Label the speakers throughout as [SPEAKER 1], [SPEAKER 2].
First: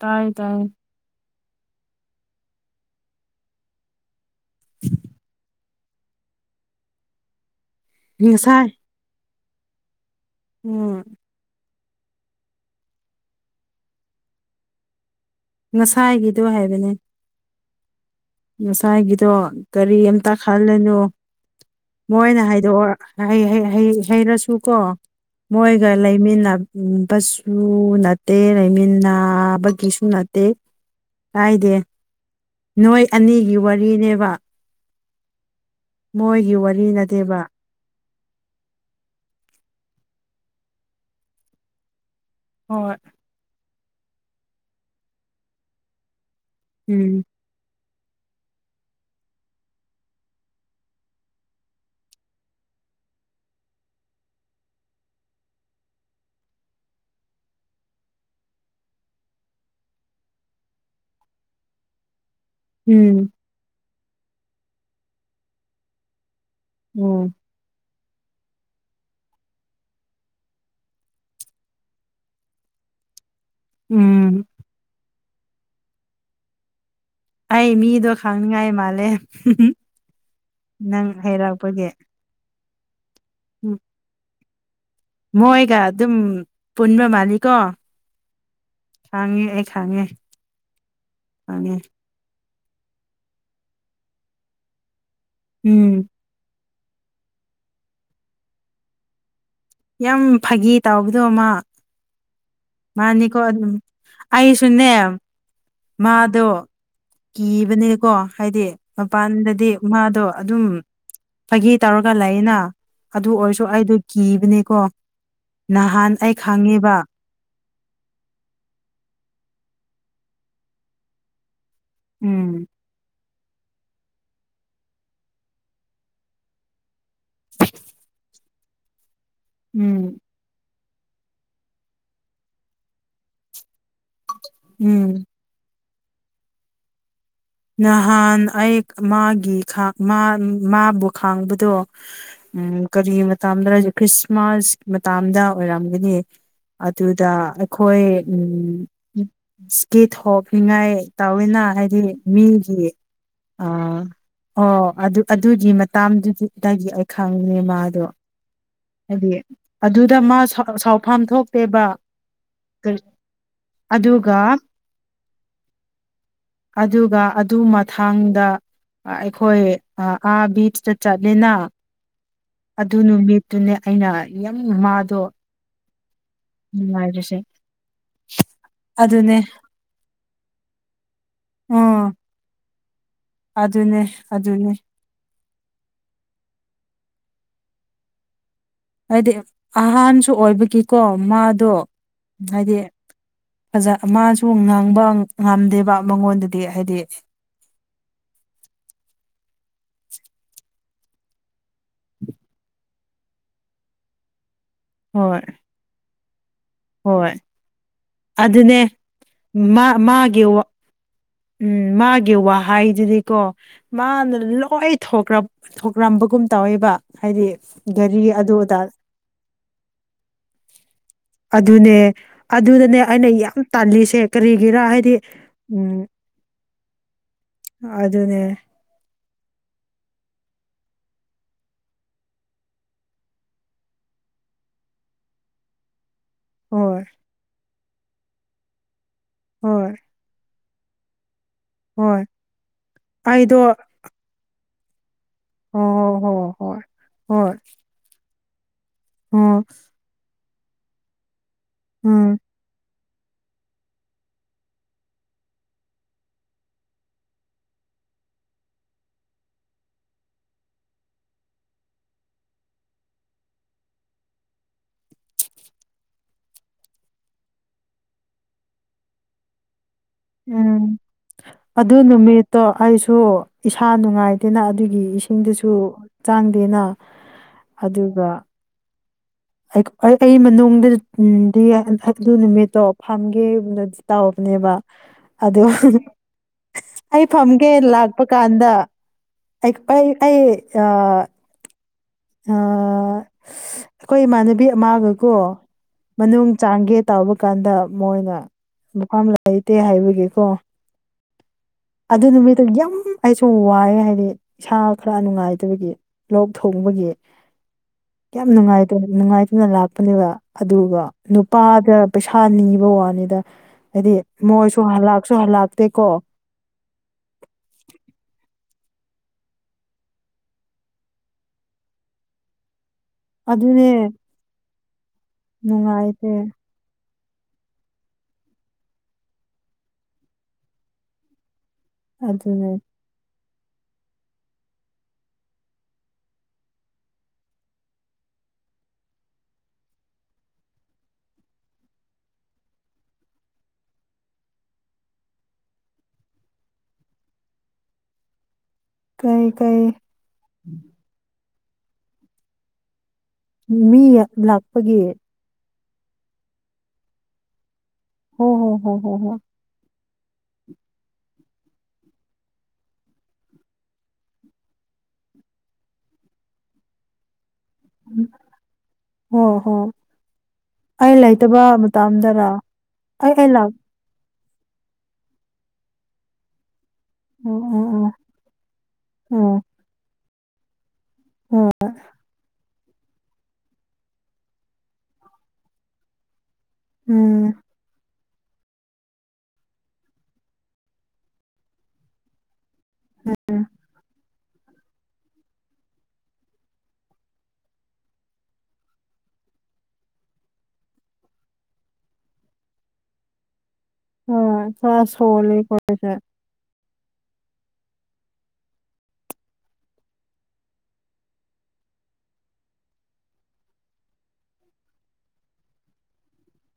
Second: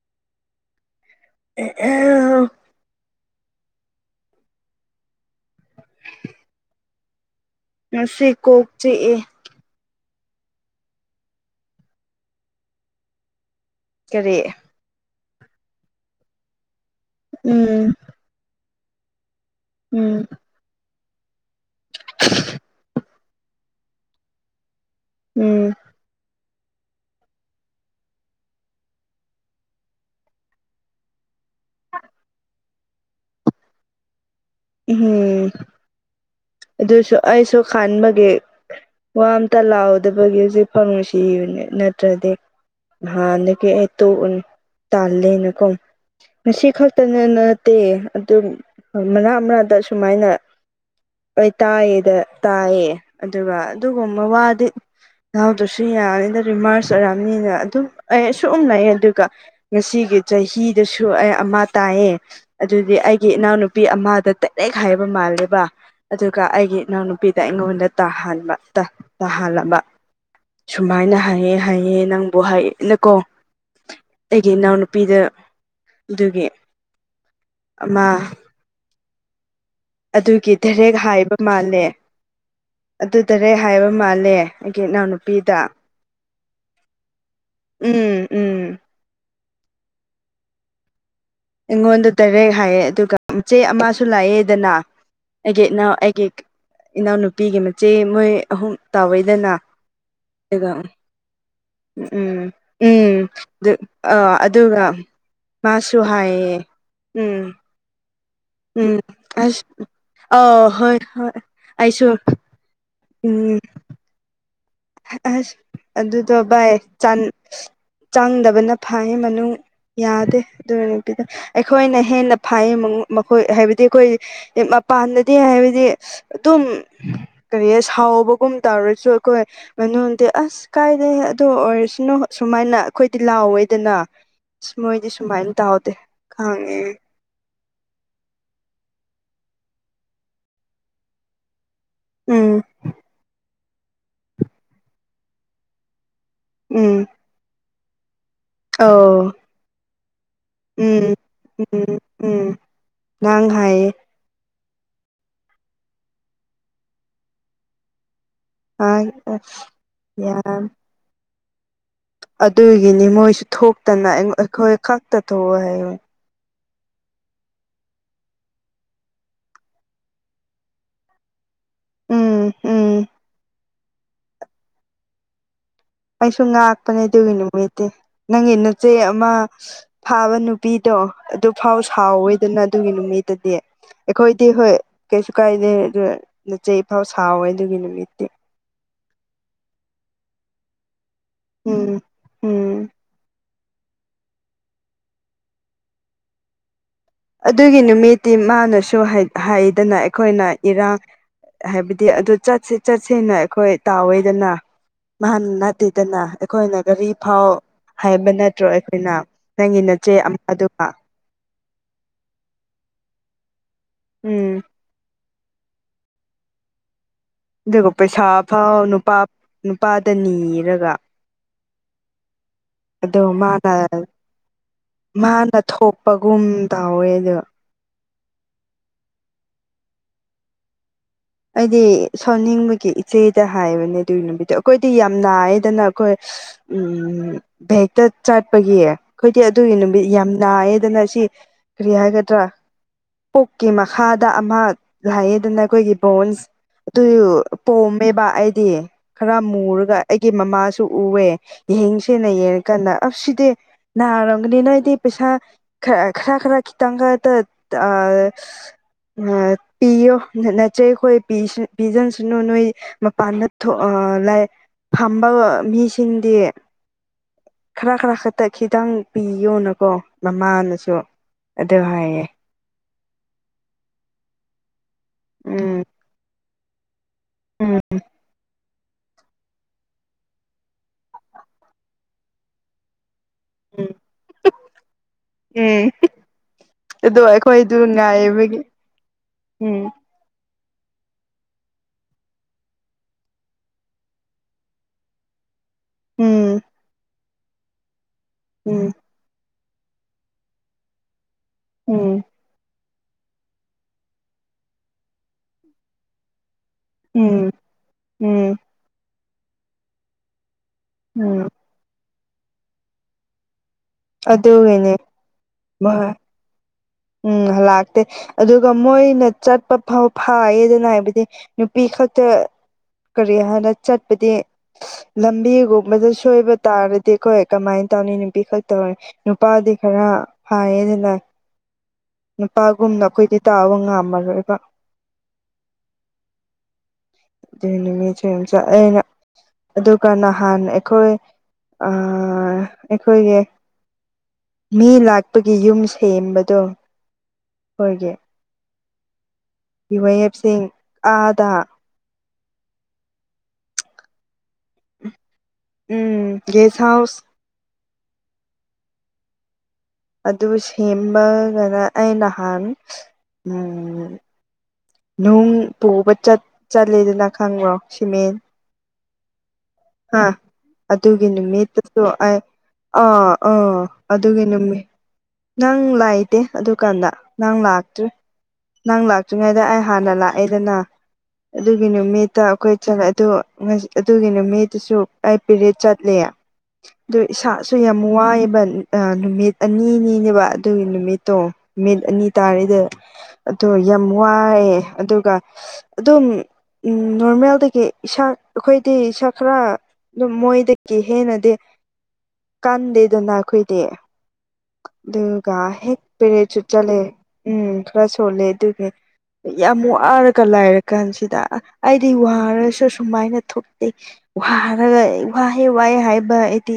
[SPEAKER 1] ꯇꯥꯏꯌꯦ ꯇꯥꯏꯌꯦ
[SPEAKER 2] ꯑꯦ ꯑꯝ ꯉꯁꯤ ꯀꯣꯛ
[SPEAKER 1] ꯉꯁꯥꯏ
[SPEAKER 2] ꯆꯤꯛꯑꯦ
[SPEAKER 1] ꯎꯝ
[SPEAKER 2] ꯀꯔꯤ
[SPEAKER 1] ꯉꯁꯥꯏꯒꯤꯗꯣ ꯍꯥꯏꯕꯅꯦ
[SPEAKER 2] ꯎꯝ
[SPEAKER 1] ꯉꯁꯥꯏꯒꯤꯗꯣ ꯀꯔꯤ
[SPEAKER 2] ꯎꯝ
[SPEAKER 1] ꯑꯝꯇ ꯈꯜꯂꯅꯨ ꯃꯣꯏꯅ ꯍꯥꯏꯗꯣꯛꯑꯣ ꯍꯩ ꯍꯩ ꯍꯩ ꯍꯩꯔꯁꯨꯀꯣ
[SPEAKER 2] ꯎꯝ
[SPEAKER 1] ꯃꯣꯏꯒ ꯂꯩꯃꯤꯟꯅ ꯕꯁꯨ ꯅꯠꯇꯦ ꯂꯩꯥꯃꯤꯟꯅꯕꯒꯤꯁꯨ ꯅꯠꯇꯦ ꯀꯥꯏꯗꯦ ꯅꯣꯏ ꯑꯅꯤꯒꯤ ꯋꯥꯔꯤꯅꯦꯕ
[SPEAKER 2] ꯑꯍꯝ
[SPEAKER 1] ꯃꯣꯏꯒꯤ ꯋꯥꯔꯤ
[SPEAKER 2] ꯑꯗꯨꯁꯨ
[SPEAKER 1] ꯅꯠꯇꯦꯕ
[SPEAKER 2] ꯑꯩꯁꯨ ꯈꯥꯟꯕꯒꯤ ꯋꯥ ꯑꯝꯇ ꯂꯥꯎꯗ ꯗꯨꯒꯤ ꯍꯧꯖꯤꯛ ꯐꯥꯎ ꯅꯨꯡꯁꯤꯕꯅꯦ ꯅꯠꯇ꯭ꯔꯗꯤ
[SPEAKER 1] ꯍꯣꯏ
[SPEAKER 2] ꯅꯍꯥꯟꯗꯒꯤ ꯑꯩ ꯇꯣꯛꯑꯅꯤ ꯇꯥꯜꯂꯦꯅꯀꯣ ꯉꯁꯤ
[SPEAKER 1] ꯎꯝ
[SPEAKER 2] ꯈꯛꯇꯅꯅ ꯅꯠꯇꯦ ꯑꯗꯨ ꯃꯅꯥ ꯑꯃꯔꯛꯇ ꯁꯨꯃꯥꯏꯅ ꯍꯣꯏ ꯇꯥꯏꯌꯦꯗ ꯇꯥꯏꯌꯦ ꯑꯗꯨꯒ ꯑꯗꯨꯒꯨꯝꯕ ꯋꯥꯗꯤ ꯌꯥꯎꯗ꯭ꯔꯁꯨ ꯌꯥꯅꯤꯗ ꯔꯤꯃꯁ ꯑꯣꯏꯔꯝꯅꯤꯅ ꯑꯗꯨꯝ ꯑꯩ ꯑꯁꯨꯝ ꯂꯥꯛꯑꯦ ꯑꯗꯨꯒ ꯉꯁꯤ ꯆꯍꯤꯗꯁꯨ ꯑꯩ ꯑꯃ ꯇꯥꯏꯌꯦ ꯑꯗꯨꯗꯤ ꯑꯩꯒꯤ
[SPEAKER 1] ꯎꯝ
[SPEAKER 2] ꯏꯅꯥꯎꯅꯨꯄꯤ ꯑꯃꯗ ꯗꯥꯏꯔꯦꯛ ꯍꯥꯏꯕ ꯃꯥꯜꯂꯦꯕ ꯑꯗꯨ ꯀ ꯑꯩꯒꯤ
[SPEAKER 1] ꯑꯣ
[SPEAKER 2] ꯏꯅꯥꯎꯅꯨꯄꯤꯗ ꯑꯩꯉꯣꯟꯗ ꯇꯥꯍꯟꯕ ꯇ ꯇꯥꯍꯜꯂꯝꯕ ꯁꯨꯃꯥꯏꯅ ꯍꯥꯏꯑꯦ ꯍꯥꯏꯑꯦ ꯅꯪꯕꯨ ꯍꯥꯏꯌꯦꯅꯀꯣ
[SPEAKER 1] ꯎꯝ
[SPEAKER 2] ꯑꯩꯒꯤ ꯏꯅꯥꯎꯅꯨꯄꯤꯗ ꯑꯗꯨꯒꯤ
[SPEAKER 1] ꯑꯩ
[SPEAKER 2] ꯑꯃ
[SPEAKER 1] ꯃꯤꯗꯣ ꯈꯪꯅꯤꯡꯉꯥꯏ ꯃꯥꯜꯂꯦ
[SPEAKER 2] ꯑꯗꯨꯒꯤ ꯗꯥꯏꯔꯦꯛ
[SPEAKER 1] ꯅꯪ ꯍꯩꯔꯥꯛꯄꯒꯤ
[SPEAKER 2] ꯑꯗꯨꯗꯔꯦꯛ ꯍꯥꯏꯕ ꯃꯥꯜꯂꯦ ꯑꯩꯒꯤ ꯏꯅꯥꯎꯅꯨꯄꯤꯗ
[SPEAKER 1] ꯃꯣꯏꯒ ꯑꯗꯨꯝ ꯄꯨꯟꯕ ꯃꯥꯜꯂꯤꯀꯣ
[SPEAKER 2] ꯎꯝ ꯎꯝ
[SPEAKER 1] ꯈꯥꯡꯉꯦ ꯑꯩ ꯈꯪꯉꯦ
[SPEAKER 2] ꯑꯩꯉꯣꯟꯗ ꯗꯥꯢꯔꯦꯛ ꯍꯥꯏꯌꯦ ꯑꯗꯨꯒ ꯆꯦ ꯑꯃꯁꯨ ꯂꯥꯛꯑꯦꯗꯅ ꯑꯩꯒꯤ ꯏꯅꯥꯎ
[SPEAKER 1] ꯎꯝ
[SPEAKER 2] ꯑꯩꯒꯤ ꯏꯅꯥꯎꯅꯨꯄꯤꯒꯤ ꯃꯆꯦ ꯃꯣꯏ ꯑꯍꯨꯝ ꯇꯧꯋꯦꯗꯅ
[SPEAKER 1] ꯌꯥꯝ ꯐꯥꯒꯤ ꯇꯥꯎꯕꯗꯣ ꯃꯥ
[SPEAKER 2] ꯎꯝ ꯎꯝ
[SPEAKER 1] ꯃꯥꯅꯤꯀꯣ ꯑꯗꯨꯝ
[SPEAKER 2] ꯑꯗꯨ ꯑ ꯑꯗꯨꯒ
[SPEAKER 1] ꯑꯩꯁꯨꯅꯦ
[SPEAKER 2] ꯃꯥꯁꯨ
[SPEAKER 1] ꯃꯥꯗꯣ
[SPEAKER 2] ꯍꯥꯏꯌꯦ ꯎꯝ
[SPEAKER 1] ꯀꯤꯕꯅꯦꯀꯣ ꯍꯥꯏꯗꯤ
[SPEAKER 2] ꯎꯝ ꯑꯁ
[SPEAKER 1] ꯃꯄꯥꯟꯗꯗꯤ ꯃꯥꯗꯣ ꯑꯗꯨꯝ
[SPEAKER 2] ꯑꯥ ꯍꯣꯏ ꯍꯣꯏ
[SPEAKER 1] ꯐꯥꯒꯤ
[SPEAKER 2] ꯑꯩꯁꯨ
[SPEAKER 1] ꯇꯧꯔꯒ ꯂꯩꯅ ꯑꯗꯨ
[SPEAKER 2] ꯎꯝ
[SPEAKER 1] ꯑꯣꯏꯔꯁꯨ ꯑꯩꯗꯣ ꯀꯤꯕꯅꯦ
[SPEAKER 2] ꯑꯁ ꯑꯗꯨꯗꯣ ꯚꯥꯏ
[SPEAKER 1] ꯈꯪꯉꯦꯕ
[SPEAKER 2] ꯆꯟ ꯆꯪꯗꯕꯅ ꯐꯌꯦ ꯃꯅꯨꯡ ꯌꯥꯗꯦ ꯑꯗꯨ ꯅꯨꯄꯤꯗꯣ ꯑꯩꯈꯣꯏꯅ ꯍꯦꯟꯅ
[SPEAKER 1] ꯎꯝ
[SPEAKER 2] ꯐꯩꯌꯦ ꯃꯉꯣ ꯃ ꯍꯣꯏ ꯍꯥꯏꯕꯗꯤ ꯑꯈꯣꯏ ꯃꯄꯥꯟꯗꯗꯤ ꯍꯥꯏꯕꯗꯤ ꯑꯗꯨꯝ ꯀꯔꯤ ꯁꯥꯎꯕꯒꯨꯝ ꯇꯥꯔꯁꯨ ꯑꯈꯣꯏ
[SPEAKER 1] ꯎꯝ
[SPEAKER 2] ꯃꯅꯨꯡꯗꯤ ꯑꯁ ꯀꯥꯏꯗꯦ ꯑꯗꯨ ꯑꯣꯏꯔꯁꯅꯨ ꯁꯨꯃꯥꯏꯅ ꯑꯈꯣꯏꯗꯤ ꯂꯥꯎꯋꯦꯗꯅ ꯃꯣꯏꯗꯤ
[SPEAKER 1] ꯎꯝ
[SPEAKER 2] ꯁꯨꯃꯥꯏꯅ ꯇꯥꯎꯗꯦ ꯈꯥꯡꯉꯦ
[SPEAKER 1] ꯅꯍꯥꯟ ꯑꯩ ꯃꯥꯒꯤ ꯃꯥꯕꯨ ꯈꯥꯡꯕꯗꯣ ꯎꯝ ꯀꯔꯤ ꯃꯇꯗꯔ ꯈ꯭ꯔꯤꯁꯃꯥꯁ ꯃꯇꯝꯗ ꯑꯣꯏꯔꯝꯒꯅꯤ
[SPEAKER 2] ꯎꯝ
[SPEAKER 1] ꯑꯗꯨꯗ ꯑꯈꯣꯏ ꯎ
[SPEAKER 2] ꯑꯧ
[SPEAKER 1] ꯁ꯭ꯀꯤꯠ ꯊꯣꯡꯅꯤꯉꯥꯏ
[SPEAKER 2] ꯎꯝ
[SPEAKER 1] ꯇꯥꯋꯤꯅ
[SPEAKER 2] ꯎꯝ
[SPEAKER 1] ꯍꯥꯏꯗꯤ
[SPEAKER 2] ꯎꯝ
[SPEAKER 1] ꯃꯤꯒꯤ
[SPEAKER 2] ꯅꯪ ꯍꯥꯏꯌꯦ
[SPEAKER 1] ꯑꯥ ꯑꯣ ꯑꯗꯨ ꯑꯗꯨꯒꯤ ꯃꯇꯥꯡꯗꯨꯗꯤ ꯑꯩ ꯈꯪꯈꯔꯦ ꯃꯥꯗꯣ ꯍꯥꯏꯗꯤ ꯑꯗꯨꯗ ꯃꯥ
[SPEAKER 2] ꯌꯥꯝ
[SPEAKER 1] ꯁꯥꯎꯐꯝ ꯊꯣꯛꯇꯦꯕ
[SPEAKER 2] ꯑꯗꯨꯒꯤꯅꯤ ꯃꯣꯏꯁꯨ ꯊꯣꯛꯇꯅ
[SPEAKER 1] ꯑꯗꯨꯒ
[SPEAKER 2] ꯑꯈꯣꯏ ꯈꯛꯇ ꯇꯧꯑꯣ ꯍꯥꯏꯌꯦ
[SPEAKER 1] ꯑꯗꯨꯒ ꯑꯗꯨ ꯃꯊꯪꯗ ꯑꯈꯣꯏ ꯑꯥ ꯕꯤꯁꯇ ꯆꯠꯂꯦꯅ
[SPEAKER 2] ꯎꯝ ꯎꯝ
[SPEAKER 1] ꯑꯗꯨ ꯅꯨꯃꯤꯠꯇꯨꯅꯦ ꯑꯩꯅ ꯌꯥꯝ ꯃꯥꯗꯣ
[SPEAKER 2] ꯑꯩꯁꯨ ꯉꯥꯛꯄꯅꯦ ꯑꯗꯨꯒꯤ
[SPEAKER 1] ꯅꯨꯡꯉꯥꯏꯔꯤꯁꯦ
[SPEAKER 2] ꯅꯨꯃꯤꯠꯇꯤ ꯅꯪꯒꯤ ꯅꯆꯦ ꯑꯃ
[SPEAKER 1] ꯑꯗꯨꯅꯦ
[SPEAKER 2] ꯐꯥꯕ ꯅꯨꯄꯤꯗꯣ ꯑꯗꯨ ꯐꯥꯎ
[SPEAKER 1] ꯑꯣ
[SPEAKER 2] ꯁꯥꯎꯋꯦꯗꯅ ꯑꯗꯨꯒꯤ ꯅꯨꯃꯤꯠꯇꯗꯤ
[SPEAKER 1] ꯑꯗꯨꯅꯦ
[SPEAKER 2] ꯑꯈꯣꯏꯗꯤ
[SPEAKER 1] ꯑꯗꯨꯅꯦ
[SPEAKER 2] ꯍꯣꯏ ꯀꯩꯁꯨ ꯀꯥꯏꯗꯦ ꯑꯗꯨ ꯅꯆꯦ ꯐꯥꯎ ꯁꯥꯎꯋꯦ ꯑꯗꯨꯒꯤ ꯅꯨꯃꯤꯠꯇꯤ
[SPEAKER 1] ꯍꯥꯏꯗꯤ ꯑꯍꯥꯟꯁꯨ ꯑꯣꯏꯕꯒꯤꯀꯣ ꯃꯥꯗꯣ
[SPEAKER 2] ꯎꯝ ꯎꯝ
[SPEAKER 1] ꯍꯥꯏꯗꯤ ꯐꯖ ꯃꯥꯁꯨ ꯉꯥꯡꯕ ꯉꯝꯗꯦꯕ ꯃꯉꯣꯟꯗꯗꯤ ꯍꯥꯏꯗꯤ
[SPEAKER 2] ꯑꯗꯨꯒꯤ ꯅꯨꯃꯤꯠꯇꯤ ꯃꯥꯅꯁꯨ ꯍꯥꯏꯗꯅ ꯑꯩꯈꯣꯏꯅ ꯏꯔꯥꯡ ꯍꯥꯏꯕꯗꯤ ꯑꯗꯨ ꯆꯠꯁꯤ ꯆꯠꯁꯦꯅ ꯑꯈꯣꯏ ꯇꯥꯎꯋꯦꯗꯅ
[SPEAKER 1] ꯍꯣꯏ
[SPEAKER 2] ꯃꯥꯅ ꯅꯥꯠꯇꯦꯗꯅ ꯑꯈꯣꯏꯅ ꯒꯥꯔꯤ
[SPEAKER 1] ꯍꯣꯏ
[SPEAKER 2] ꯐꯥꯎ ꯍꯥꯏꯕ ꯅꯠꯇ꯭ꯔꯣ
[SPEAKER 1] ꯑꯗꯨꯅꯦ
[SPEAKER 2] ꯑꯈꯣꯏꯅ ꯅꯪꯒꯤ
[SPEAKER 1] ꯃꯥ
[SPEAKER 2] ꯅꯆꯦ
[SPEAKER 1] ꯃꯥꯒꯤ
[SPEAKER 2] ꯑꯃꯗꯨꯒ
[SPEAKER 1] ꯎꯝ ꯃꯥꯒꯤ ꯋꯥꯍꯩꯗꯨꯗꯤꯀꯣ ꯃꯥꯅ
[SPEAKER 2] ꯎꯝ
[SPEAKER 1] ꯂꯣꯏ ꯊꯣꯛꯈ꯭ꯔ ꯊꯣꯛꯔꯝꯕꯒꯨꯝ ꯇꯧꯋꯦꯕ ꯍꯥꯏꯗꯤ
[SPEAKER 2] ꯑꯗꯨꯒ
[SPEAKER 1] ꯒꯥꯔꯤ
[SPEAKER 2] ꯄꯩꯁꯥ
[SPEAKER 1] ꯑꯗꯨ
[SPEAKER 2] ꯐꯥꯎ
[SPEAKER 1] ꯑꯗꯥ
[SPEAKER 2] ꯅꯨꯄꯥ ꯅꯨꯄꯥꯗ ꯅꯤꯔꯒ
[SPEAKER 1] ꯑꯗꯨꯅꯦ ꯑꯗꯨꯗꯅꯦ
[SPEAKER 2] ꯑꯗꯣ
[SPEAKER 1] ꯑꯩꯅ ꯌꯥꯝ
[SPEAKER 2] ꯃꯥꯅ
[SPEAKER 1] ꯇꯥꯜꯂꯤꯁꯦ ꯀꯔꯤꯒꯤꯔ ꯍꯥꯏꯗꯤ ꯎꯝ
[SPEAKER 2] ꯎꯝ ꯇꯧꯋꯦꯗ
[SPEAKER 1] ꯑꯗꯨꯅꯦ
[SPEAKER 2] ꯑꯩꯗꯤ ꯁꯥꯎꯅꯤꯡꯕꯒꯤ ꯏꯆꯦꯗ ꯍꯥꯏꯕꯅꯦ ꯑꯗꯨꯒꯤ ꯅꯨꯃꯤꯠꯇꯣ ꯑꯈꯣꯏꯗꯤ ꯌꯥꯝ ꯅꯥꯏꯌꯦꯗꯅ ꯑꯈꯣꯏ
[SPEAKER 1] ꯍꯣꯏ
[SPEAKER 2] ꯎꯝ ꯚꯦꯛꯇ ꯆꯠꯄꯒꯤ ꯑꯈꯣꯏꯗꯤ ꯑꯗꯨꯒꯤ
[SPEAKER 1] ꯍꯣꯏ
[SPEAKER 2] ꯅꯨꯃꯤꯠ ꯌꯥꯝ ꯅꯥꯏꯌꯦ ꯗꯅ ꯁꯤ ꯀꯔꯤ
[SPEAKER 1] ꯍꯣꯏ
[SPEAKER 2] ꯍꯥꯏꯒꯗ꯭ꯔꯥ
[SPEAKER 1] ꯑꯩꯗꯣ
[SPEAKER 2] ꯀꯣꯛꯀꯤ ꯃꯈꯥꯗ ꯑꯃ ꯍꯥꯏꯌꯦꯗꯅ ꯑꯈꯣꯏꯒꯤ
[SPEAKER 1] ꯑꯣ ꯍꯣ
[SPEAKER 2] ꯕꯣꯟꯁ
[SPEAKER 1] ꯍꯣꯏ
[SPEAKER 2] ꯑꯗꯨ
[SPEAKER 1] ꯍꯣꯏ
[SPEAKER 2] ꯄꯣꯝꯃꯦꯕ ꯑꯩꯗꯤ ꯈꯔ
[SPEAKER 1] ꯑꯣ
[SPEAKER 2] ꯃꯨꯔꯒ ꯑꯩꯒꯤ ꯃꯃꯥꯁꯨ ꯎꯑꯦ
[SPEAKER 1] ꯎꯝ
[SPEAKER 2] ꯌꯦꯡꯁꯦꯅ ꯌꯦꯡꯉꯀꯥꯟꯗ ꯑꯁ ꯁꯤꯗꯤ ꯅꯥꯔꯝꯒꯅꯤ ꯅ ꯑꯩꯗꯤ ꯄꯩꯁꯥ ꯈꯔ ꯈꯔ ꯈꯤꯇꯪꯒ ꯑꯥ ꯑꯥ ꯑꯥ ꯄꯤꯌꯣ ꯆꯦ ꯑꯈꯣꯏ ꯄꯤꯁꯤꯟꯁꯅꯨ ꯅꯣꯏ ꯃꯄꯥꯟꯗ ꯊꯣꯛ ꯑ ꯂꯩ ꯐꯝꯕ ꯃꯤꯁꯤꯡꯗꯤ ꯈꯔ ꯈꯔ ꯈꯛꯇ ꯈꯤꯇꯪ ꯄꯤꯌꯣꯅꯀꯣ
[SPEAKER 1] ꯎꯝ
[SPEAKER 2] ꯃꯃꯥꯅꯁꯨ
[SPEAKER 1] ꯑꯗꯨ ꯅꯨꯃꯤꯠꯇꯣ ꯑꯩꯁꯨ ꯗꯣ ꯏꯁꯥ ꯅꯨꯡꯉꯥꯏꯇꯦꯅ ꯑꯗꯨꯒꯤ ꯏꯁꯤꯡꯗꯨꯁꯨ
[SPEAKER 2] ꯎꯝ
[SPEAKER 1] ꯆꯥꯡꯗꯦꯅ
[SPEAKER 2] ꯎꯝ
[SPEAKER 1] ꯑꯗꯨꯒ ꯑꯩ ꯃꯅꯨꯡꯗꯗꯝ ꯍꯥꯏꯕꯗꯤ ꯅꯨꯃꯤꯠꯇꯣ ꯐꯝꯒꯦꯅꯗꯤ ꯇꯧꯕꯅꯦꯕ ꯑꯗꯨ
[SPEAKER 2] ꯎꯝ ꯑꯗꯣ
[SPEAKER 1] ꯑꯩ ꯐꯝꯒꯦ
[SPEAKER 2] ꯑꯩꯈꯣꯏꯗꯨ
[SPEAKER 1] ꯂꯥꯛꯄ
[SPEAKER 2] ꯉꯥꯏꯕꯒꯤ
[SPEAKER 1] ꯀꯥꯟꯗ ꯑꯩ
[SPEAKER 2] ꯎꯝ
[SPEAKER 1] ꯑꯩ ꯑꯩ ꯑꯥ ꯑꯥ ꯑꯈꯣꯏ ꯏꯃꯥꯟꯅꯕꯤ ꯑꯃꯒꯀꯣ ꯃꯅꯨꯡ
[SPEAKER 2] ꯎꯝ
[SPEAKER 1] ꯆꯥꯡꯒꯦ ꯇꯧꯕ ꯀꯥꯟꯗ ꯃꯣꯏꯅ
[SPEAKER 2] ꯎꯝ
[SPEAKER 1] ꯃꯐꯝ ꯂꯩꯇꯦ ꯍꯥꯏꯕꯒꯤꯀꯣ
[SPEAKER 2] ꯎꯝ
[SPEAKER 1] ꯑꯗꯨ ꯅꯨꯃꯤꯠꯇꯨ ꯌꯥꯝ ꯑꯩꯁꯨ ꯋꯥꯏ ꯍꯥꯏꯗꯤ ꯏꯁꯥ ꯈꯔ ꯅꯨꯡꯉꯥꯏꯇꯕꯒꯤ ꯂꯣꯛ ꯊꯨꯡꯕꯒꯤ
[SPEAKER 2] ꯎꯝ
[SPEAKER 1] ꯌꯥꯝ
[SPEAKER 2] ꯎꯝ
[SPEAKER 1] ꯅꯨꯡꯉꯥꯏꯇ ꯅꯨꯡꯉꯥꯏꯇꯅ ꯂꯥꯛꯄꯅꯦꯕ ꯑꯗꯨꯒ
[SPEAKER 2] ꯎꯝ
[SPEAKER 1] ꯅꯨꯄꯥꯒ ꯄꯩꯁꯥ ꯅꯤꯕ ꯋꯥꯅꯤꯗ ꯍꯥꯏꯗꯤ ꯃꯣꯏꯁꯨ
[SPEAKER 2] ꯑꯗꯨꯒꯤꯅꯦ
[SPEAKER 1] ꯍꯂꯥꯛꯁꯨ ꯍꯜꯂꯥꯛꯇꯦꯀꯣ
[SPEAKER 2] ꯃꯣꯏ ꯎꯝ ꯍꯂꯥꯛꯇꯦ ꯑꯗꯨꯒ ꯃꯣꯏꯅ ꯆꯠꯄ ꯐꯥꯎ ꯐꯥꯏꯌꯦꯗꯅ ꯍꯥꯏꯕꯗꯤ ꯅꯨꯄꯤ ꯈꯛꯇ ꯀꯔꯤ ꯍꯥꯟꯅ
[SPEAKER 1] ꯑꯗꯨꯅꯦ
[SPEAKER 2] ꯆꯠꯄꯗꯤ ꯂꯝꯕꯤꯒꯨꯝꯕꯗ
[SPEAKER 1] ꯅꯨꯡꯉꯥꯏꯇꯦ
[SPEAKER 2] ꯁꯣꯏꯕ ꯇꯥꯔꯗꯤ ꯑꯩꯈꯣꯏ ꯀꯃꯥꯏ ꯇꯧꯅꯤ ꯅꯨꯄꯤꯈꯛ ꯇꯧꯏ ꯅꯨꯄꯥꯗꯤ ꯈꯔ ꯐꯥꯏꯌꯦꯗꯅ
[SPEAKER 1] ꯑꯗꯨꯅꯦ
[SPEAKER 2] ꯅꯨꯄꯥꯒꯨꯝꯅ ꯑꯩꯈꯣꯏꯗꯤ ꯇꯥꯎꯕ ꯉꯝꯃꯔꯣꯏꯕ
[SPEAKER 1] [inaudible]
[SPEAKER 2] [unintelligible] ꯑꯗꯨꯒ ꯅꯍꯥꯟ ꯑꯩꯈꯣꯏ ꯑꯥ ꯑꯩꯈꯣꯏꯒꯤ ꯃꯤ ꯂꯥꯛꯄꯒꯤ ꯌꯨꯝ ꯁꯦꯝꯕꯗꯨ ꯑꯩꯈꯣꯏꯒꯤ
[SPEAKER 1] ꯀꯩ ꯀꯩ
[SPEAKER 2] ꯌꯨꯋꯦ ꯑꯦꯞꯁꯤꯡ ꯑꯥꯗꯥ
[SPEAKER 1] ꯃꯤꯃꯤ ꯂꯥꯛꯄꯒꯤ
[SPEAKER 2] ꯎꯝ ꯒꯦꯁ ꯍꯥꯎꯁ
[SPEAKER 1] ꯍꯣ ꯍꯣ ꯍꯣ ꯍꯣ ꯍꯣꯏ
[SPEAKER 2] ꯑꯗꯨ ꯁꯦꯝꯕꯒꯅ ꯑꯩ ꯅꯍꯥꯟ ꯎꯝ ꯅꯨꯡ ꯄꯨꯕ ꯆꯠ ꯆꯠꯂꯦꯗꯅ ꯈꯪꯕ꯭ꯔꯣ ꯁꯤꯃꯦꯟ
[SPEAKER 1] ꯍꯣ ꯍꯣ
[SPEAKER 2] ꯍꯥ
[SPEAKER 1] ꯑꯩ
[SPEAKER 2] ꯑꯗꯨꯒꯤ
[SPEAKER 1] ꯂꯩꯇꯕ
[SPEAKER 2] ꯅꯨꯃꯤꯠꯇꯁꯨ ꯑꯩ
[SPEAKER 1] ꯃꯇꯝꯗꯔ
[SPEAKER 2] ꯑꯥ
[SPEAKER 1] ꯑꯩ ꯑꯩ ꯂꯥꯛ
[SPEAKER 2] ꯑꯥ ꯑꯠ ꯑꯗꯨꯒꯤ ꯅꯨꯃꯤ ꯅꯪ ꯂꯥꯏꯇꯦ ꯑꯗꯨ ꯀꯥꯟꯗ ꯅꯪ
[SPEAKER 1] ꯑꯣ ꯑꯣ
[SPEAKER 2] ꯂꯥꯛꯇ꯭ꯔꯤ
[SPEAKER 1] ꯑꯣ
[SPEAKER 2] ꯅꯪ
[SPEAKER 1] ꯑꯣ
[SPEAKER 2] ꯂꯥꯛꯇ꯭ꯔꯤꯉꯩꯗ ꯑꯩ ꯍꯥꯟꯅ ꯂꯥꯛꯑꯦꯗꯅ
[SPEAKER 1] ꯑꯣ
[SPEAKER 2] ꯑꯗꯨꯒꯤ ꯅꯨꯃꯤꯠꯇ ꯑꯩꯈꯣꯏ ꯆꯠꯂꯦ ꯑꯗꯨ ꯑꯗꯨꯒꯤ ꯅꯨꯃꯤꯠ ꯗꯨꯁꯨ ꯑꯩ ꯄꯤꯔꯤꯠ ꯆꯠꯂꯦ ꯑꯗꯨ
[SPEAKER 1] ꯎꯝ
[SPEAKER 2] ꯏꯁꯥꯁꯨ ꯌꯥꯝ ꯋꯥꯏꯑꯦ ꯕꯟ ꯑꯥ ꯅꯨꯃꯤꯠ ꯑꯅꯤꯅꯤꯅꯦꯕ ꯑꯗꯨꯒꯤ ꯅꯨꯃꯤꯠꯇꯣ ꯅꯨꯃꯤꯠ ꯑꯅꯤ ꯇꯥꯔꯤꯗ ꯑꯗꯣ ꯌꯥꯝ ꯋꯥꯏꯑꯦ ꯑꯗꯨꯒ ꯑꯗꯨꯝ ꯎꯝ ꯅꯣꯔꯃꯦꯜꯗꯒꯤ ꯏꯁꯥ ꯑꯩꯈꯣꯏꯗꯤ ꯏꯁꯛ ꯈꯔ ꯑꯗꯨꯝ ꯃꯣꯏꯗꯒꯤ ꯍꯦꯟꯅꯗꯤ ꯀꯟꯗꯦꯗꯅ ꯑꯩꯈꯣꯏ ꯗꯤ
[SPEAKER 1] ꯍꯣꯏ ꯈꯔ
[SPEAKER 2] ꯑꯗꯨꯒ
[SPEAKER 1] ꯁꯣꯜꯂꯦꯀꯣ
[SPEAKER 2] ꯍꯦꯛ
[SPEAKER 1] ꯑꯩꯁꯦ
[SPEAKER 2] ꯄꯦꯔꯦꯠꯁꯨ ꯆꯠꯂꯦ ꯎꯝ ꯈꯔ ꯁꯣꯜꯂꯦ ꯑꯗꯨꯒ ꯌꯥꯝ ꯋꯥꯔꯒ ꯂꯥꯏꯔ ꯀꯥꯟꯁꯤꯗ ꯑꯩꯗꯤ ꯋꯥꯔꯁꯨ ꯁꯨꯃꯥꯏꯅ ꯊꯣꯛꯇꯦ ꯋꯥꯔꯒ ꯑꯦ ꯋꯥꯍꯦ ꯋꯥꯍꯦ ꯍꯥꯏꯕ ꯑꯩꯗꯤ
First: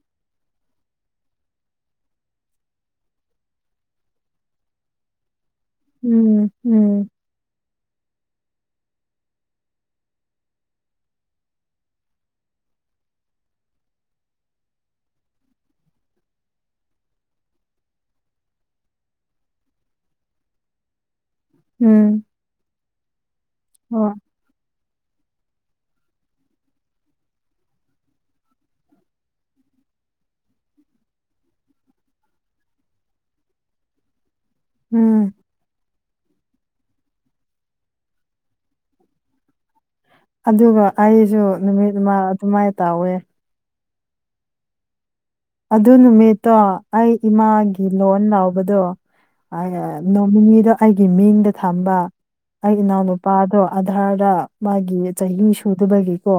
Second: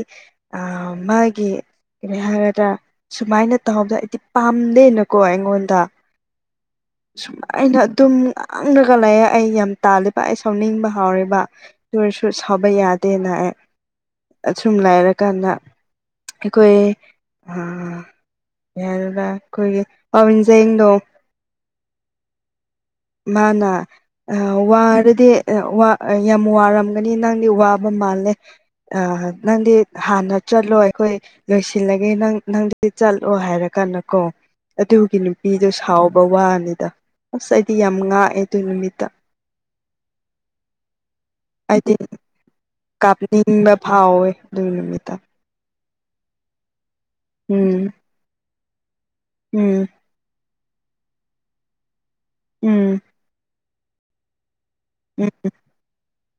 [SPEAKER 2] ꯑꯥ ꯃꯥꯒꯤ ꯀꯔꯤ ꯍꯥꯏꯔꯗ꯭ꯔ ꯁꯨꯃꯥꯏꯅ ꯇꯧꯍꯧꯕꯗꯣ ꯑꯩꯗꯤ ꯄꯥꯝꯗꯦꯅꯀꯣ ꯑꯩꯉꯣꯟ ꯗꯥ
[SPEAKER 1] ꯎꯝ ꯎꯝ
[SPEAKER 2] ꯁꯨꯃꯥꯏꯅ ꯑꯥꯠ ꯇꯨꯝ ꯉꯥꯡꯂꯒ ꯂꯩꯑꯦ ꯑꯩ ꯌꯥꯝ ꯇꯥꯜꯂꯦꯕ ꯑꯩ ꯁꯥꯎꯅꯤꯡꯕ ꯍꯥꯎꯔꯤꯕ ꯑꯗꯨ ꯑꯣꯏꯁꯨ ꯁꯨ ꯁꯥꯎꯕ ꯌꯥꯗꯦꯅ ꯑꯥꯏ ꯑꯁꯨꯝ ꯂꯩꯥꯔꯀꯥꯟꯗ ꯑꯩꯈꯣꯏ ꯑꯥ ꯌꯥꯔꯕ ꯑꯩꯈꯣꯏꯒꯤ ꯄꯥꯕꯤꯟꯖꯦꯡꯗꯣ
[SPEAKER 1] ꯎꯝ
[SPEAKER 2] ꯃꯥꯅ
[SPEAKER 1] ꯍꯣꯏ
[SPEAKER 2] ꯑꯥ ꯋꯥꯔꯗꯤ ꯑꯥ ꯋꯥ ꯌꯥꯝ ꯋꯥꯔꯝ ꯒꯅꯤ ꯅꯪꯗꯤ ꯋꯥꯕ ꯃꯥꯜꯂꯦ ꯑꯥ ꯅꯪꯗꯤ ꯍꯥꯟꯅ ꯆꯠꯂꯣ ꯑꯩꯈꯣꯏ ꯂꯣꯏꯁꯤꯜꯂꯒꯦ ꯅꯪ ꯅꯪꯗꯤ ꯆꯠꯂꯣ ꯍꯥꯏꯔꯒ ꯑꯅ ꯀꯣ ꯑꯗꯨꯒꯤ
[SPEAKER 1] ꯎꯝ
[SPEAKER 2] ꯅꯨꯄꯤꯗꯨ ꯁꯥꯎ ꯕ ꯋꯥꯅꯤꯗ ꯑꯁ ꯑꯩꯗꯤ ꯌꯥꯝ ꯉꯥꯛꯑꯦ ꯑꯗꯨ ꯅꯨꯃꯤꯠꯇ
[SPEAKER 1] ꯑꯗꯨꯒ ꯑꯩꯁꯨ ꯅꯨꯃꯤꯠ ꯑꯗꯨꯃꯥꯏꯅ ꯇꯧꯋꯦ
[SPEAKER 2] ꯊꯥꯎꯋꯦ ꯑꯗꯨꯒꯤ ꯅꯨꯃꯤꯠꯇ
[SPEAKER 1] ꯑꯗꯨ ꯅꯨꯃꯤꯠꯇꯣ ꯑꯩ ꯏꯃꯥꯒꯤ
[SPEAKER 2] ꯎꯝ
[SPEAKER 1] ꯂꯣꯟ ꯂꯧꯕꯗꯣ
[SPEAKER 2] ꯎꯝ
[SPEAKER 1] ꯅꯣꯡꯃꯅꯤꯗ ꯑꯩꯒꯤ ꯃꯤꯡꯗ ꯊꯝꯕ ꯑꯩ
[SPEAKER 2] ꯎꯝ
[SPEAKER 1] ꯏꯅꯥꯎꯅꯨꯄꯥꯗꯣ ꯑꯙꯥꯔꯗ ꯃꯥꯒꯤ
[SPEAKER 2] ꯎꯝ
[SPEAKER 1] ꯆꯍꯤ ꯁꯨꯗꯕꯒꯤꯀꯣ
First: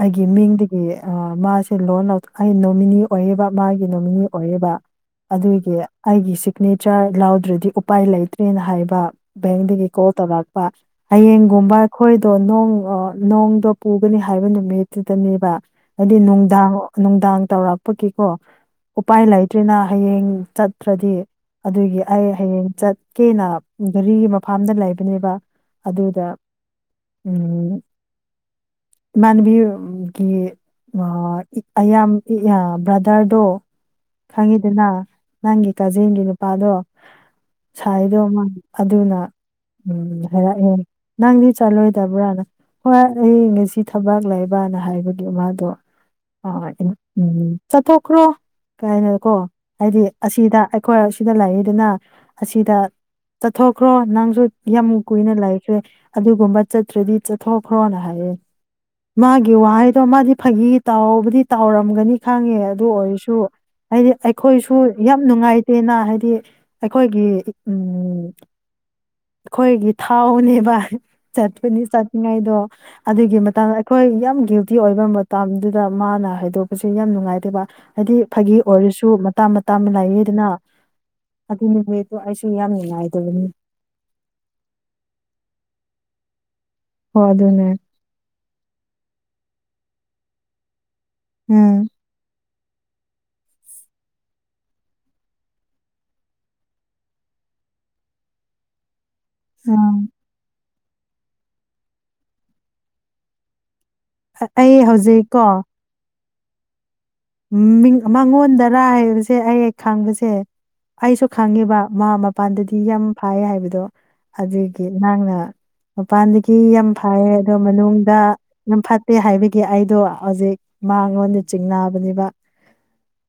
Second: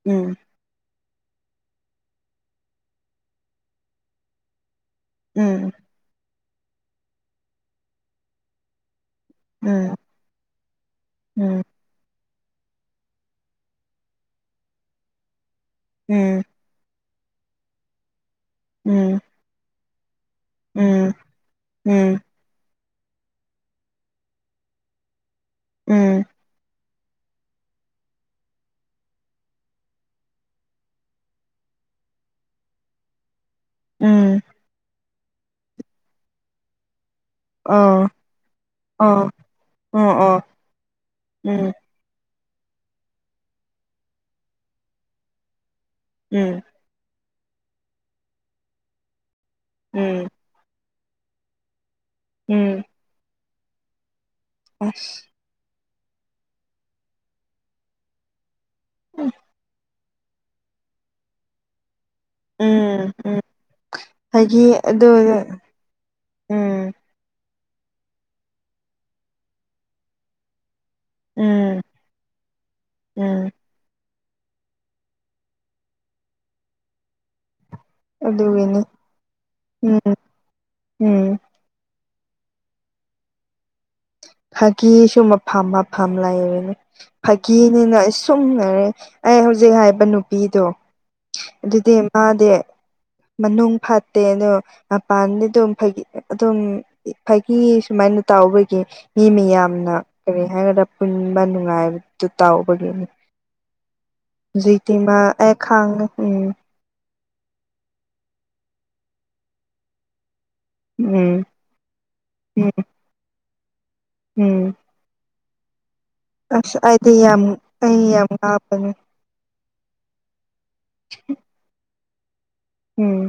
[SPEAKER 1] ꯑꯩꯒꯤ
[SPEAKER 2] ꯎꯝ
[SPEAKER 1] ꯃꯤꯡꯗꯒꯤ ꯑꯥ ꯃꯥꯁꯦ ꯂꯣꯟ ꯂꯧ ꯑꯩ ꯅꯣꯃꯤꯅꯤ ꯑꯣꯏ ꯌꯦꯕ ꯃꯥꯒꯤ ꯅꯣꯃꯤꯅꯤ ꯑꯣꯏꯌꯦꯕ
[SPEAKER 2] ꯎꯝ
[SPEAKER 1] ꯑꯗꯨꯒꯤ ꯑꯩꯒꯤ ꯁꯤꯛꯅꯦꯆꯔ ꯂꯥꯎꯗ꯭ꯔꯗꯤ ꯎꯄꯥꯏ ꯂꯩꯇ꯭ꯔꯦꯅ ꯍꯥꯏꯕ ꯕꯦꯡꯗꯒꯤ
[SPEAKER 2] ꯎꯝ
[SPEAKER 1] ꯀꯣꯜ ꯇꯧꯔꯛꯄ
[SPEAKER 2] ꯎꯝ
[SPEAKER 1] ꯍꯌꯦꯡꯒꯨꯝꯕ ꯑꯩꯈꯣꯏ ꯑꯣ ꯅꯣꯡ ꯅꯣꯡꯗꯣ ꯄꯨꯒꯅꯤ ꯍꯥꯏꯕ ꯅꯨꯃꯤꯠꯇꯨꯗꯅꯦꯕ ꯍꯥꯏꯗꯤ
[SPEAKER 2] ꯎꯝ
[SPEAKER 1] ꯅꯣꯡꯗꯥꯡ ꯅꯨꯡꯗꯥꯡ ꯇꯧꯔꯛꯄꯒꯤꯀꯣ
[SPEAKER 2] ꯎꯝ
[SPEAKER 1] ꯎꯄꯥꯏ ꯂꯩꯇ꯭ꯔꯤꯅ ꯍꯌꯦꯡ ꯆꯠꯇ꯭ꯔꯗꯤ ꯑꯗꯨꯒꯤ ꯑꯩ ꯍꯌꯦꯡ ꯆꯠ ꯀꯦꯅ ꯘꯔꯤꯒꯤ ꯃꯐꯝꯗ ꯂꯩꯕꯅꯦꯕ
[SPEAKER 2] ꯎꯝ ꯎꯝ
[SPEAKER 1] ꯑꯗꯨꯗ ꯎꯝ ꯏꯃꯥꯟꯅꯕꯤ ꯒꯤ ꯑ ꯑꯌꯥꯝꯗꯤ ꯌꯥ ꯕ꯭ꯔꯗꯔꯗꯣ
[SPEAKER 2] ꯎꯝ ꯎꯝ
[SPEAKER 1] ꯈꯪꯉꯤꯗꯅ ꯅꯪꯒꯤ ꯀꯥꯖꯤꯟꯒꯤ ꯅꯨꯄꯥꯗꯣ
[SPEAKER 2] ꯑꯣ
[SPEAKER 1] ꯁꯥꯏꯗꯣ ꯑꯃ ꯑꯗꯨꯅ
[SPEAKER 2] ꯑꯣ ꯑꯣ
[SPEAKER 1] ꯎꯝ
[SPEAKER 2] ꯑꯣ
[SPEAKER 1] ꯍꯥꯏꯔꯛꯑꯦ ꯅꯪꯗꯤ
[SPEAKER 2] ꯎꯝ
[SPEAKER 1] ꯆꯠꯂꯣꯏꯗꯕ꯭ꯔꯥꯅ ꯍꯣꯏ ꯑꯩ ꯉꯁꯤ ꯊꯕꯛ ꯂꯩꯕꯅ ꯍꯥꯏꯕꯒꯤ ꯃꯥꯗꯣ
[SPEAKER 2] ꯎꯝ
[SPEAKER 1] ꯑꯣꯢ ꯑꯝ ꯎꯝ ꯆꯠꯊꯣꯛꯈ꯭ꯔꯣ ꯀꯩꯅꯣꯀꯣ ꯍꯥꯏꯗꯤ
[SPEAKER 2] ꯎꯝ
[SPEAKER 1] ꯑꯁꯤꯗ ꯑꯩꯈꯣꯏ ꯑꯁꯤꯗ ꯂꯩꯗꯅ ꯑꯁꯤꯗ
[SPEAKER 2] ꯎꯝ
[SPEAKER 1] ꯆꯠꯊꯣꯛꯈ꯭ꯔꯣ ꯅꯪꯁꯨ ꯌꯥꯝ
[SPEAKER 2] ꯑꯁ
[SPEAKER 1] ꯀꯨꯏꯅ ꯂꯩꯈ꯭ꯔꯦ ꯑꯗꯨꯒꯨꯝꯕ ꯆꯠꯇ꯭ꯔꯗꯤ ꯆꯠꯊꯣꯛꯈ꯭ꯔꯣꯅ ꯍꯥꯏꯌꯦ ꯃꯥꯒꯤ ꯋꯥꯍꯩ ꯗꯣ ꯃꯥꯗꯤ ꯐꯥꯒꯤ ꯇꯥꯎꯕꯗꯤ ꯇꯥꯎꯔꯝꯒꯅꯤ ꯈꯪꯉꯦ ꯑꯗꯨ
[SPEAKER 2] ꯎꯝ
[SPEAKER 1] ꯑꯣꯏꯔꯁꯨ
[SPEAKER 2] ꯎꯝ
[SPEAKER 1] ꯍꯥꯏꯗꯤ
[SPEAKER 2] ꯍꯥꯏꯒꯤ
[SPEAKER 1] ꯑꯩꯈꯣꯏꯁꯨ
[SPEAKER 2] ꯑꯗꯨ
[SPEAKER 1] ꯌꯥꯝ ꯅꯨꯡꯉꯥꯏꯇꯦꯅ ꯍꯥꯏꯗꯤ
[SPEAKER 2] ꯎꯝ
[SPEAKER 1] ꯑꯩꯈꯣꯏꯒꯤ ꯎꯝ ꯑꯩꯈꯣꯏꯒꯤ ꯊꯥꯎꯅꯦꯕ ꯆꯠꯄꯅꯤ
[SPEAKER 2] ꯎꯝ
[SPEAKER 1] ꯆꯠꯅꯤꯡꯉꯥꯏꯗꯣ ꯑꯗꯨꯒꯤ
[SPEAKER 2] ꯎꯝ
[SPEAKER 1] ꯃꯇꯥꯡ ꯑꯩꯈꯣꯏ ꯌꯥꯝ ꯗ꯭ꯌꯨꯇꯤ ꯑꯣꯏꯕ ꯃꯇꯝꯗꯨꯗ ꯃꯥꯅ ꯍꯥꯏꯗꯣꯛꯄꯁꯦ ꯌꯥꯝ ꯅꯨꯡꯉꯥꯏꯇꯦꯕ ꯍꯥꯏꯗꯤ ꯐꯥꯒꯤ
[SPEAKER 2] ꯑꯗꯨꯒꯤꯅꯤ
[SPEAKER 1] ꯑꯣꯏꯔꯁꯨ ꯃꯇꯥꯡ ꯃꯇꯝ
[SPEAKER 2] ꯎꯝ
[SPEAKER 1] ꯂꯥꯏꯌꯦꯗꯅ
[SPEAKER 2] ꯎꯝ
[SPEAKER 1] ꯑꯗꯨ ꯅꯨꯃꯤꯠ ꯑꯩꯁꯨ ꯌꯥꯝ ꯅꯨꯡꯉꯥꯏꯇꯕꯅꯤ
[SPEAKER 2] ꯐꯥꯒꯤꯁꯨ ꯃꯐꯝ ꯃꯐꯝ ꯂꯩꯕꯅꯦ
[SPEAKER 1] ꯍꯣ ꯑꯗꯨꯅꯦ
[SPEAKER 2] ꯐꯥꯒꯤꯅꯤꯅ ꯁꯨꯝ ꯂꯩꯔꯦ ꯑꯩ ꯍꯧꯖꯤꯛ ꯍꯥꯏꯕ ꯅꯨꯄꯤꯗꯣ
[SPEAKER 1] ꯎꯝ
[SPEAKER 2] ꯑꯗꯨꯗꯤ ꯃꯥꯗꯤ
[SPEAKER 1] [inaudible]
[SPEAKER 2] ꯃꯅꯨꯡ ꯐꯥꯠꯇꯦ ꯑꯗꯣ ꯃꯄꯥꯟꯗꯤ ꯑꯗꯨꯝ ꯐꯥꯒꯤ ꯑꯗꯨꯝ ꯐꯥꯒꯤ ꯁꯨꯃꯥꯏꯅ ꯌꯥꯎꯕꯒꯤ ꯃꯤ ꯃꯌꯥꯝꯅ
[SPEAKER 1] ꯎꯝ
[SPEAKER 2] ꯀꯔꯤ ꯍꯥꯢꯔ ꯄꯨꯟꯕ ꯅꯨꯉꯥꯡꯕꯗꯣ ꯇꯧꯕꯒꯤ
[SPEAKER 1] ꯑꯩ
[SPEAKER 2] ꯍꯧꯖꯤꯛꯇꯤ ꯃꯥ
[SPEAKER 1] ꯍꯧꯖꯤꯛ
[SPEAKER 2] ꯑꯩ ꯈꯪꯉꯦ ꯎꯝ
[SPEAKER 1] ꯃꯤ ꯃꯉꯣꯟꯗꯔꯥ ꯍꯥꯏꯕꯁꯦ ꯑꯩ ꯈꯪꯕꯁꯦ ꯑꯩꯁꯨ
[SPEAKER 2] ꯎꯝ
[SPEAKER 1] ꯈꯪꯉꯦꯕ ꯃꯥ
[SPEAKER 2] ꯎꯝ
[SPEAKER 1] ꯃꯄꯥꯟꯗꯗꯤ ꯌꯥꯝ ꯐꯥꯏ ꯍꯥꯏꯕꯗꯣ
[SPEAKER 2] ꯎꯝ
[SPEAKER 1] ꯑꯗꯨꯒꯤ ꯅꯪꯅ ꯃꯄꯥꯟꯗꯒꯤ
[SPEAKER 2] ꯑꯁ
[SPEAKER 1] ꯌꯥꯝ
[SPEAKER 2] ꯑꯩꯗꯤ
[SPEAKER 1] ꯐꯌꯦ
[SPEAKER 2] ꯌꯥꯝ
[SPEAKER 1] ꯑꯗꯣ
[SPEAKER 2] ꯑꯩ
[SPEAKER 1] ꯃꯅꯨꯡꯗ
[SPEAKER 2] ꯌꯥꯝ
[SPEAKER 1] ꯌꯥꯝ
[SPEAKER 2] ꯉꯥꯎꯕꯅꯦ
[SPEAKER 1] ꯐꯠꯇꯦ ꯍꯥꯏꯕꯒꯤ ꯑꯩꯗꯣ ꯍꯧꯖꯤꯛ ꯃꯥꯉꯣꯟꯗ ꯆꯤꯡꯕꯅꯤꯕ
[SPEAKER 2] ꯎꯝ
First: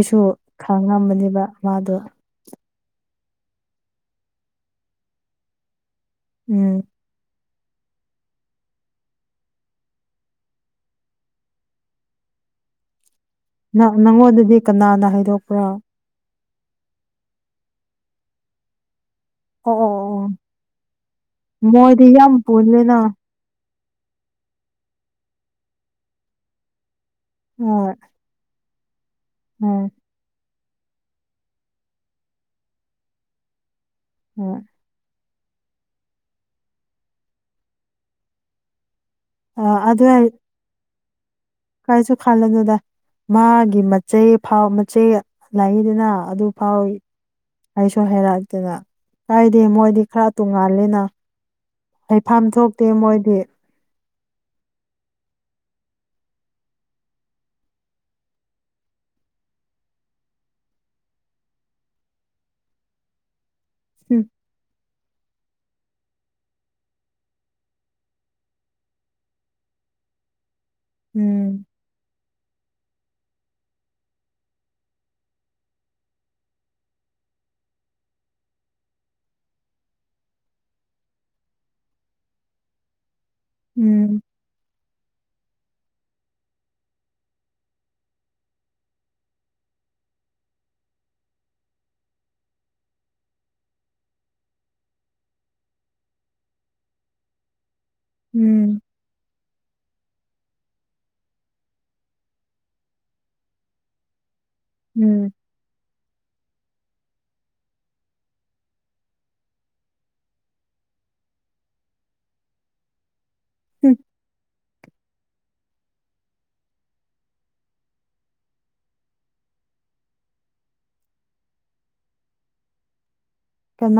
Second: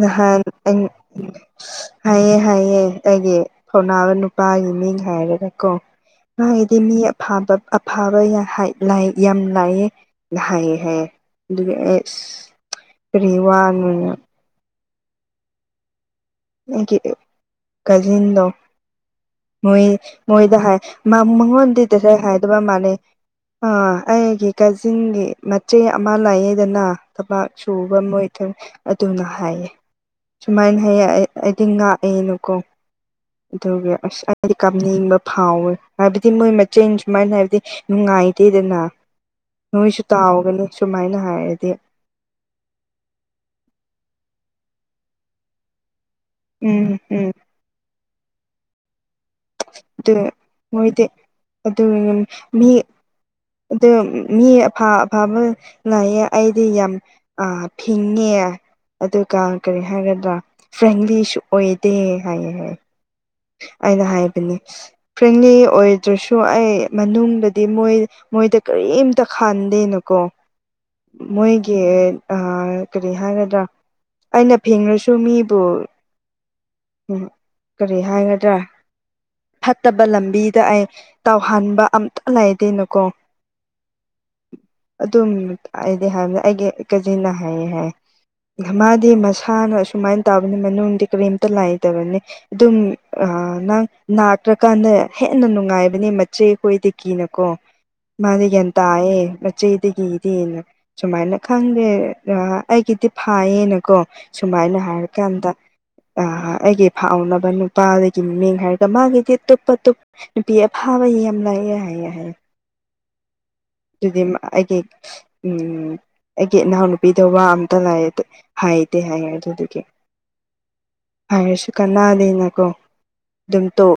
[SPEAKER 2] ꯅꯍꯟ ꯑꯩ
[SPEAKER 1] ꯈꯪꯉꯝꯕꯅꯦꯕ ꯃꯥꯗꯣ
[SPEAKER 2] ꯍꯥꯏꯌꯦ ꯍꯥꯏꯌꯦ ꯑꯩꯒꯤ ꯈꯪꯅꯥꯕ ꯅꯨꯄꯥꯒꯤ ꯃꯤꯡ ꯍꯥꯏꯔꯒꯀꯣ ꯃꯥꯒꯤꯗꯤ
[SPEAKER 1] ꯎꯝ
[SPEAKER 2] ꯃꯤ ꯑꯐꯕ ꯑꯐꯕ ꯌ ꯍꯥꯢ ꯂ ꯌꯥꯝ ꯂꯥꯏꯑꯦ ꯍꯥꯏ ꯍꯥꯏꯌꯦ ꯑꯗꯨ ꯑꯦꯁ ꯀ꯭ꯔꯤꯋꯥ
[SPEAKER 1] ꯅ ꯅꯪꯉꯣꯟꯗꯗꯤ ꯀꯅꯥꯅ ꯍꯥꯏꯗꯣꯛꯄ꯭ꯔꯥ
[SPEAKER 2] ꯑꯩꯒꯤ ꯀꯖꯤꯟꯗꯣ
[SPEAKER 1] ꯑꯣ
[SPEAKER 2] ꯃꯣꯏ
[SPEAKER 1] ꯑꯣ ꯑꯣ ꯑꯣ
[SPEAKER 2] ꯃꯣꯏꯗ ꯍꯥꯏ ꯃ ꯃꯉꯣꯟꯗꯤ
[SPEAKER 1] ꯃꯣꯏꯗꯤ
[SPEAKER 2] ꯗꯤꯔꯦꯛ
[SPEAKER 1] ꯌꯥꯝ
[SPEAKER 2] ꯍꯥꯏꯗꯕ ꯃꯥꯥꯜꯂꯦ
[SPEAKER 1] ꯄꯨꯜꯂꯦꯅ
[SPEAKER 2] ꯑꯥ ꯑꯩꯒꯤ ꯀꯥꯖꯤꯟꯒꯤ ꯃꯆꯦ ꯑꯃ ꯂꯩꯥꯌꯦꯗꯅ ꯊꯕꯥꯛ
[SPEAKER 1] ꯍꯣꯏ
[SPEAKER 2] ꯁꯨꯕ ꯃꯣꯏ ꯊꯝ ꯑꯗꯨꯅ ꯍꯥꯏꯌꯦ
[SPEAKER 1] ꯍꯣꯏ
[SPEAKER 2] ꯁꯨꯃꯥꯏꯅ ꯍꯥꯏꯌꯦ ꯑꯩ ꯑꯩꯗꯤ ꯉꯥꯛꯑꯦꯅꯀꯣ ꯑꯗꯨꯒꯤ ꯑꯁ ꯑꯩꯗꯤ
[SPEAKER 1] ꯍꯣꯏ
[SPEAKER 2] ꯀꯥꯞꯅꯤꯡꯕ ꯐꯥꯎꯋꯦ ꯍꯥꯏꯕꯗꯤ ꯃꯣꯏ ꯃꯆꯤꯟ ꯁꯨꯃꯥꯏꯅ ꯍꯥꯏꯕꯗꯤ ꯅꯨꯡꯉꯥꯏꯇꯦꯗꯅ
[SPEAKER 1] ꯑꯥ
[SPEAKER 2] ꯅꯣꯏꯁꯨ
[SPEAKER 1] ꯑꯗꯨ
[SPEAKER 2] ꯇꯥꯎꯒꯅꯤ ꯁꯨꯃꯥꯏꯅ ꯍꯥꯏꯔꯦ
[SPEAKER 1] ꯀꯥꯏꯁꯨ ꯈꯜꯂꯅꯨꯗ ꯃꯥꯒꯤ ꯃꯆꯦ ꯐꯥꯎ ꯃꯆꯦ ꯂꯩꯗꯅ ꯑꯗꯨ ꯐꯥꯎ
[SPEAKER 2] ꯎꯝ ꯎꯝ
[SPEAKER 1] ꯑꯩꯁꯨ ꯍꯩꯔꯛꯇꯦꯅ ꯍꯥꯏꯗꯤ ꯃꯣꯏꯗꯤ ꯈꯔ ꯇꯣꯡꯉꯥꯜꯂꯦꯅ
[SPEAKER 2] ꯑꯗꯨꯅꯦ
[SPEAKER 1] ꯍꯩꯐꯝ
[SPEAKER 2] ꯃꯤ
[SPEAKER 1] ꯊꯣꯛꯇꯦ ꯃꯣꯏꯗꯤ
[SPEAKER 2] ꯑꯗꯨꯝ ꯃꯤ ꯑꯐ ꯑꯐꯕ ꯂꯩꯌꯦ ꯑꯩꯗꯤ ꯌꯥꯝ ꯑ ꯐꯤꯡꯉꯦ ꯑꯗꯨꯒ ꯀꯔꯤ ꯍꯥꯏꯒꯗ꯭ꯔꯥ ꯐ꯭ꯔꯦꯡꯂꯤꯁꯨ ꯑꯣꯏꯗꯦ ꯍꯥꯏꯌꯦ ꯍꯥꯏ ꯑꯩꯅ
[SPEAKER 1] ꯎꯝ
[SPEAKER 2] ꯍꯥꯏꯕꯅꯦ ꯐ꯭ꯔꯦꯡꯂꯤ ꯑꯣꯏꯗ꯭ꯔꯁꯨ ꯑꯩ ꯃꯅꯨꯡꯗꯗꯤ ꯃꯣꯏ ꯃꯣꯏꯗ ꯀꯔꯤꯝꯇ ꯈꯥꯟꯗꯦꯅꯀꯣ
[SPEAKER 1] ꯎꯝ
[SPEAKER 2] ꯃꯣꯏꯒꯤ ꯑꯥ ꯀꯔꯤ ꯍꯥꯏꯒꯗ꯭ꯔꯥ ꯑꯩꯅ ꯐꯦꯡꯉꯁꯨ ꯃꯤꯕꯨ ꯎꯝ ꯀꯔꯤ ꯍꯥꯏꯒꯗ꯭ꯔꯥ ꯐꯠꯇꯕ ꯂꯝꯕꯤꯗ ꯑꯩ ꯇꯧꯎꯍꯟꯕ ꯑꯝꯇ ꯂꯩꯇꯦꯅꯀꯣ
[SPEAKER 1] ꯎꯝ
[SPEAKER 2] ꯑꯗꯨꯝ ꯑꯩꯗꯤ ꯍꯥꯏꯕꯅꯦ ꯑꯩꯒꯤ ꯀꯖꯤꯟꯅ ꯍꯥꯏꯌꯦ ꯍꯥꯏ ꯃꯥꯗꯤ ꯃꯁꯥꯅ ꯑꯁꯨꯃꯥꯏꯅ ꯇꯧꯕꯅꯤ ꯃꯅꯨꯡꯗꯗꯤ ꯀꯔꯤꯝꯇ ꯂꯩꯏꯇꯕꯅꯤ ꯑꯗꯨꯝ ꯅꯪ ꯂꯥꯛꯇ꯭ꯔꯀꯥꯟꯗ ꯍꯦꯟꯅ ꯅꯨꯡꯉꯥꯏꯕꯅꯦ ꯃꯆꯦꯈꯣꯏꯗꯒꯤꯅꯀꯣ ꯃꯥꯅ ꯒ꯭ꯌꯥꯟ
[SPEAKER 1] ꯎꯝ
[SPEAKER 2] ꯇꯥꯏꯑꯦ ꯃꯆꯦꯗꯒꯤ ꯁꯨꯃꯥꯏꯅ ꯈꯪꯗꯦ ꯑꯩꯒꯤꯗꯤ ꯐꯩꯏꯌꯦꯅꯀꯣ ꯁꯨꯃꯥꯏꯅ
[SPEAKER 1] ꯎꯝ
[SPEAKER 2] ꯍꯥꯏꯔꯀꯥꯟꯗ ꯑꯩꯒꯤ ꯐꯥꯎꯅ ꯅꯨꯄꯥꯗꯨꯒꯤ ꯃꯃꯤꯡ ꯍꯥꯏꯔꯒ ꯃꯥꯒꯤꯗꯤ ꯑꯇꯣꯞ ꯑꯇꯣꯞ ꯅꯨꯄꯤ ꯑꯐꯥꯕ ꯌꯥꯝ ꯂꯥꯛꯑꯦ ꯍꯥꯏꯌꯦ ꯍꯥꯏꯌꯦ
[SPEAKER 1] ꯎꯝ
[SPEAKER 2] ꯑꯗꯨꯗꯤ ꯑꯩꯒꯤ ꯎꯝ ꯑꯩꯒꯤ ꯏꯅꯥꯎ ꯅꯨꯨꯄꯤꯗꯣ ꯋꯥ ꯑꯝꯇ ꯉꯥꯡꯕ ꯍꯥꯏꯇꯦ ꯍꯥꯏꯌꯦ ꯑꯗꯨꯗꯨꯒꯤ ꯍꯥꯏꯔꯁꯨ ꯀꯥꯟꯅꯗꯦꯅꯀꯣ ꯑꯗꯨꯝ ꯇ
[SPEAKER 1] ꯀꯅꯥ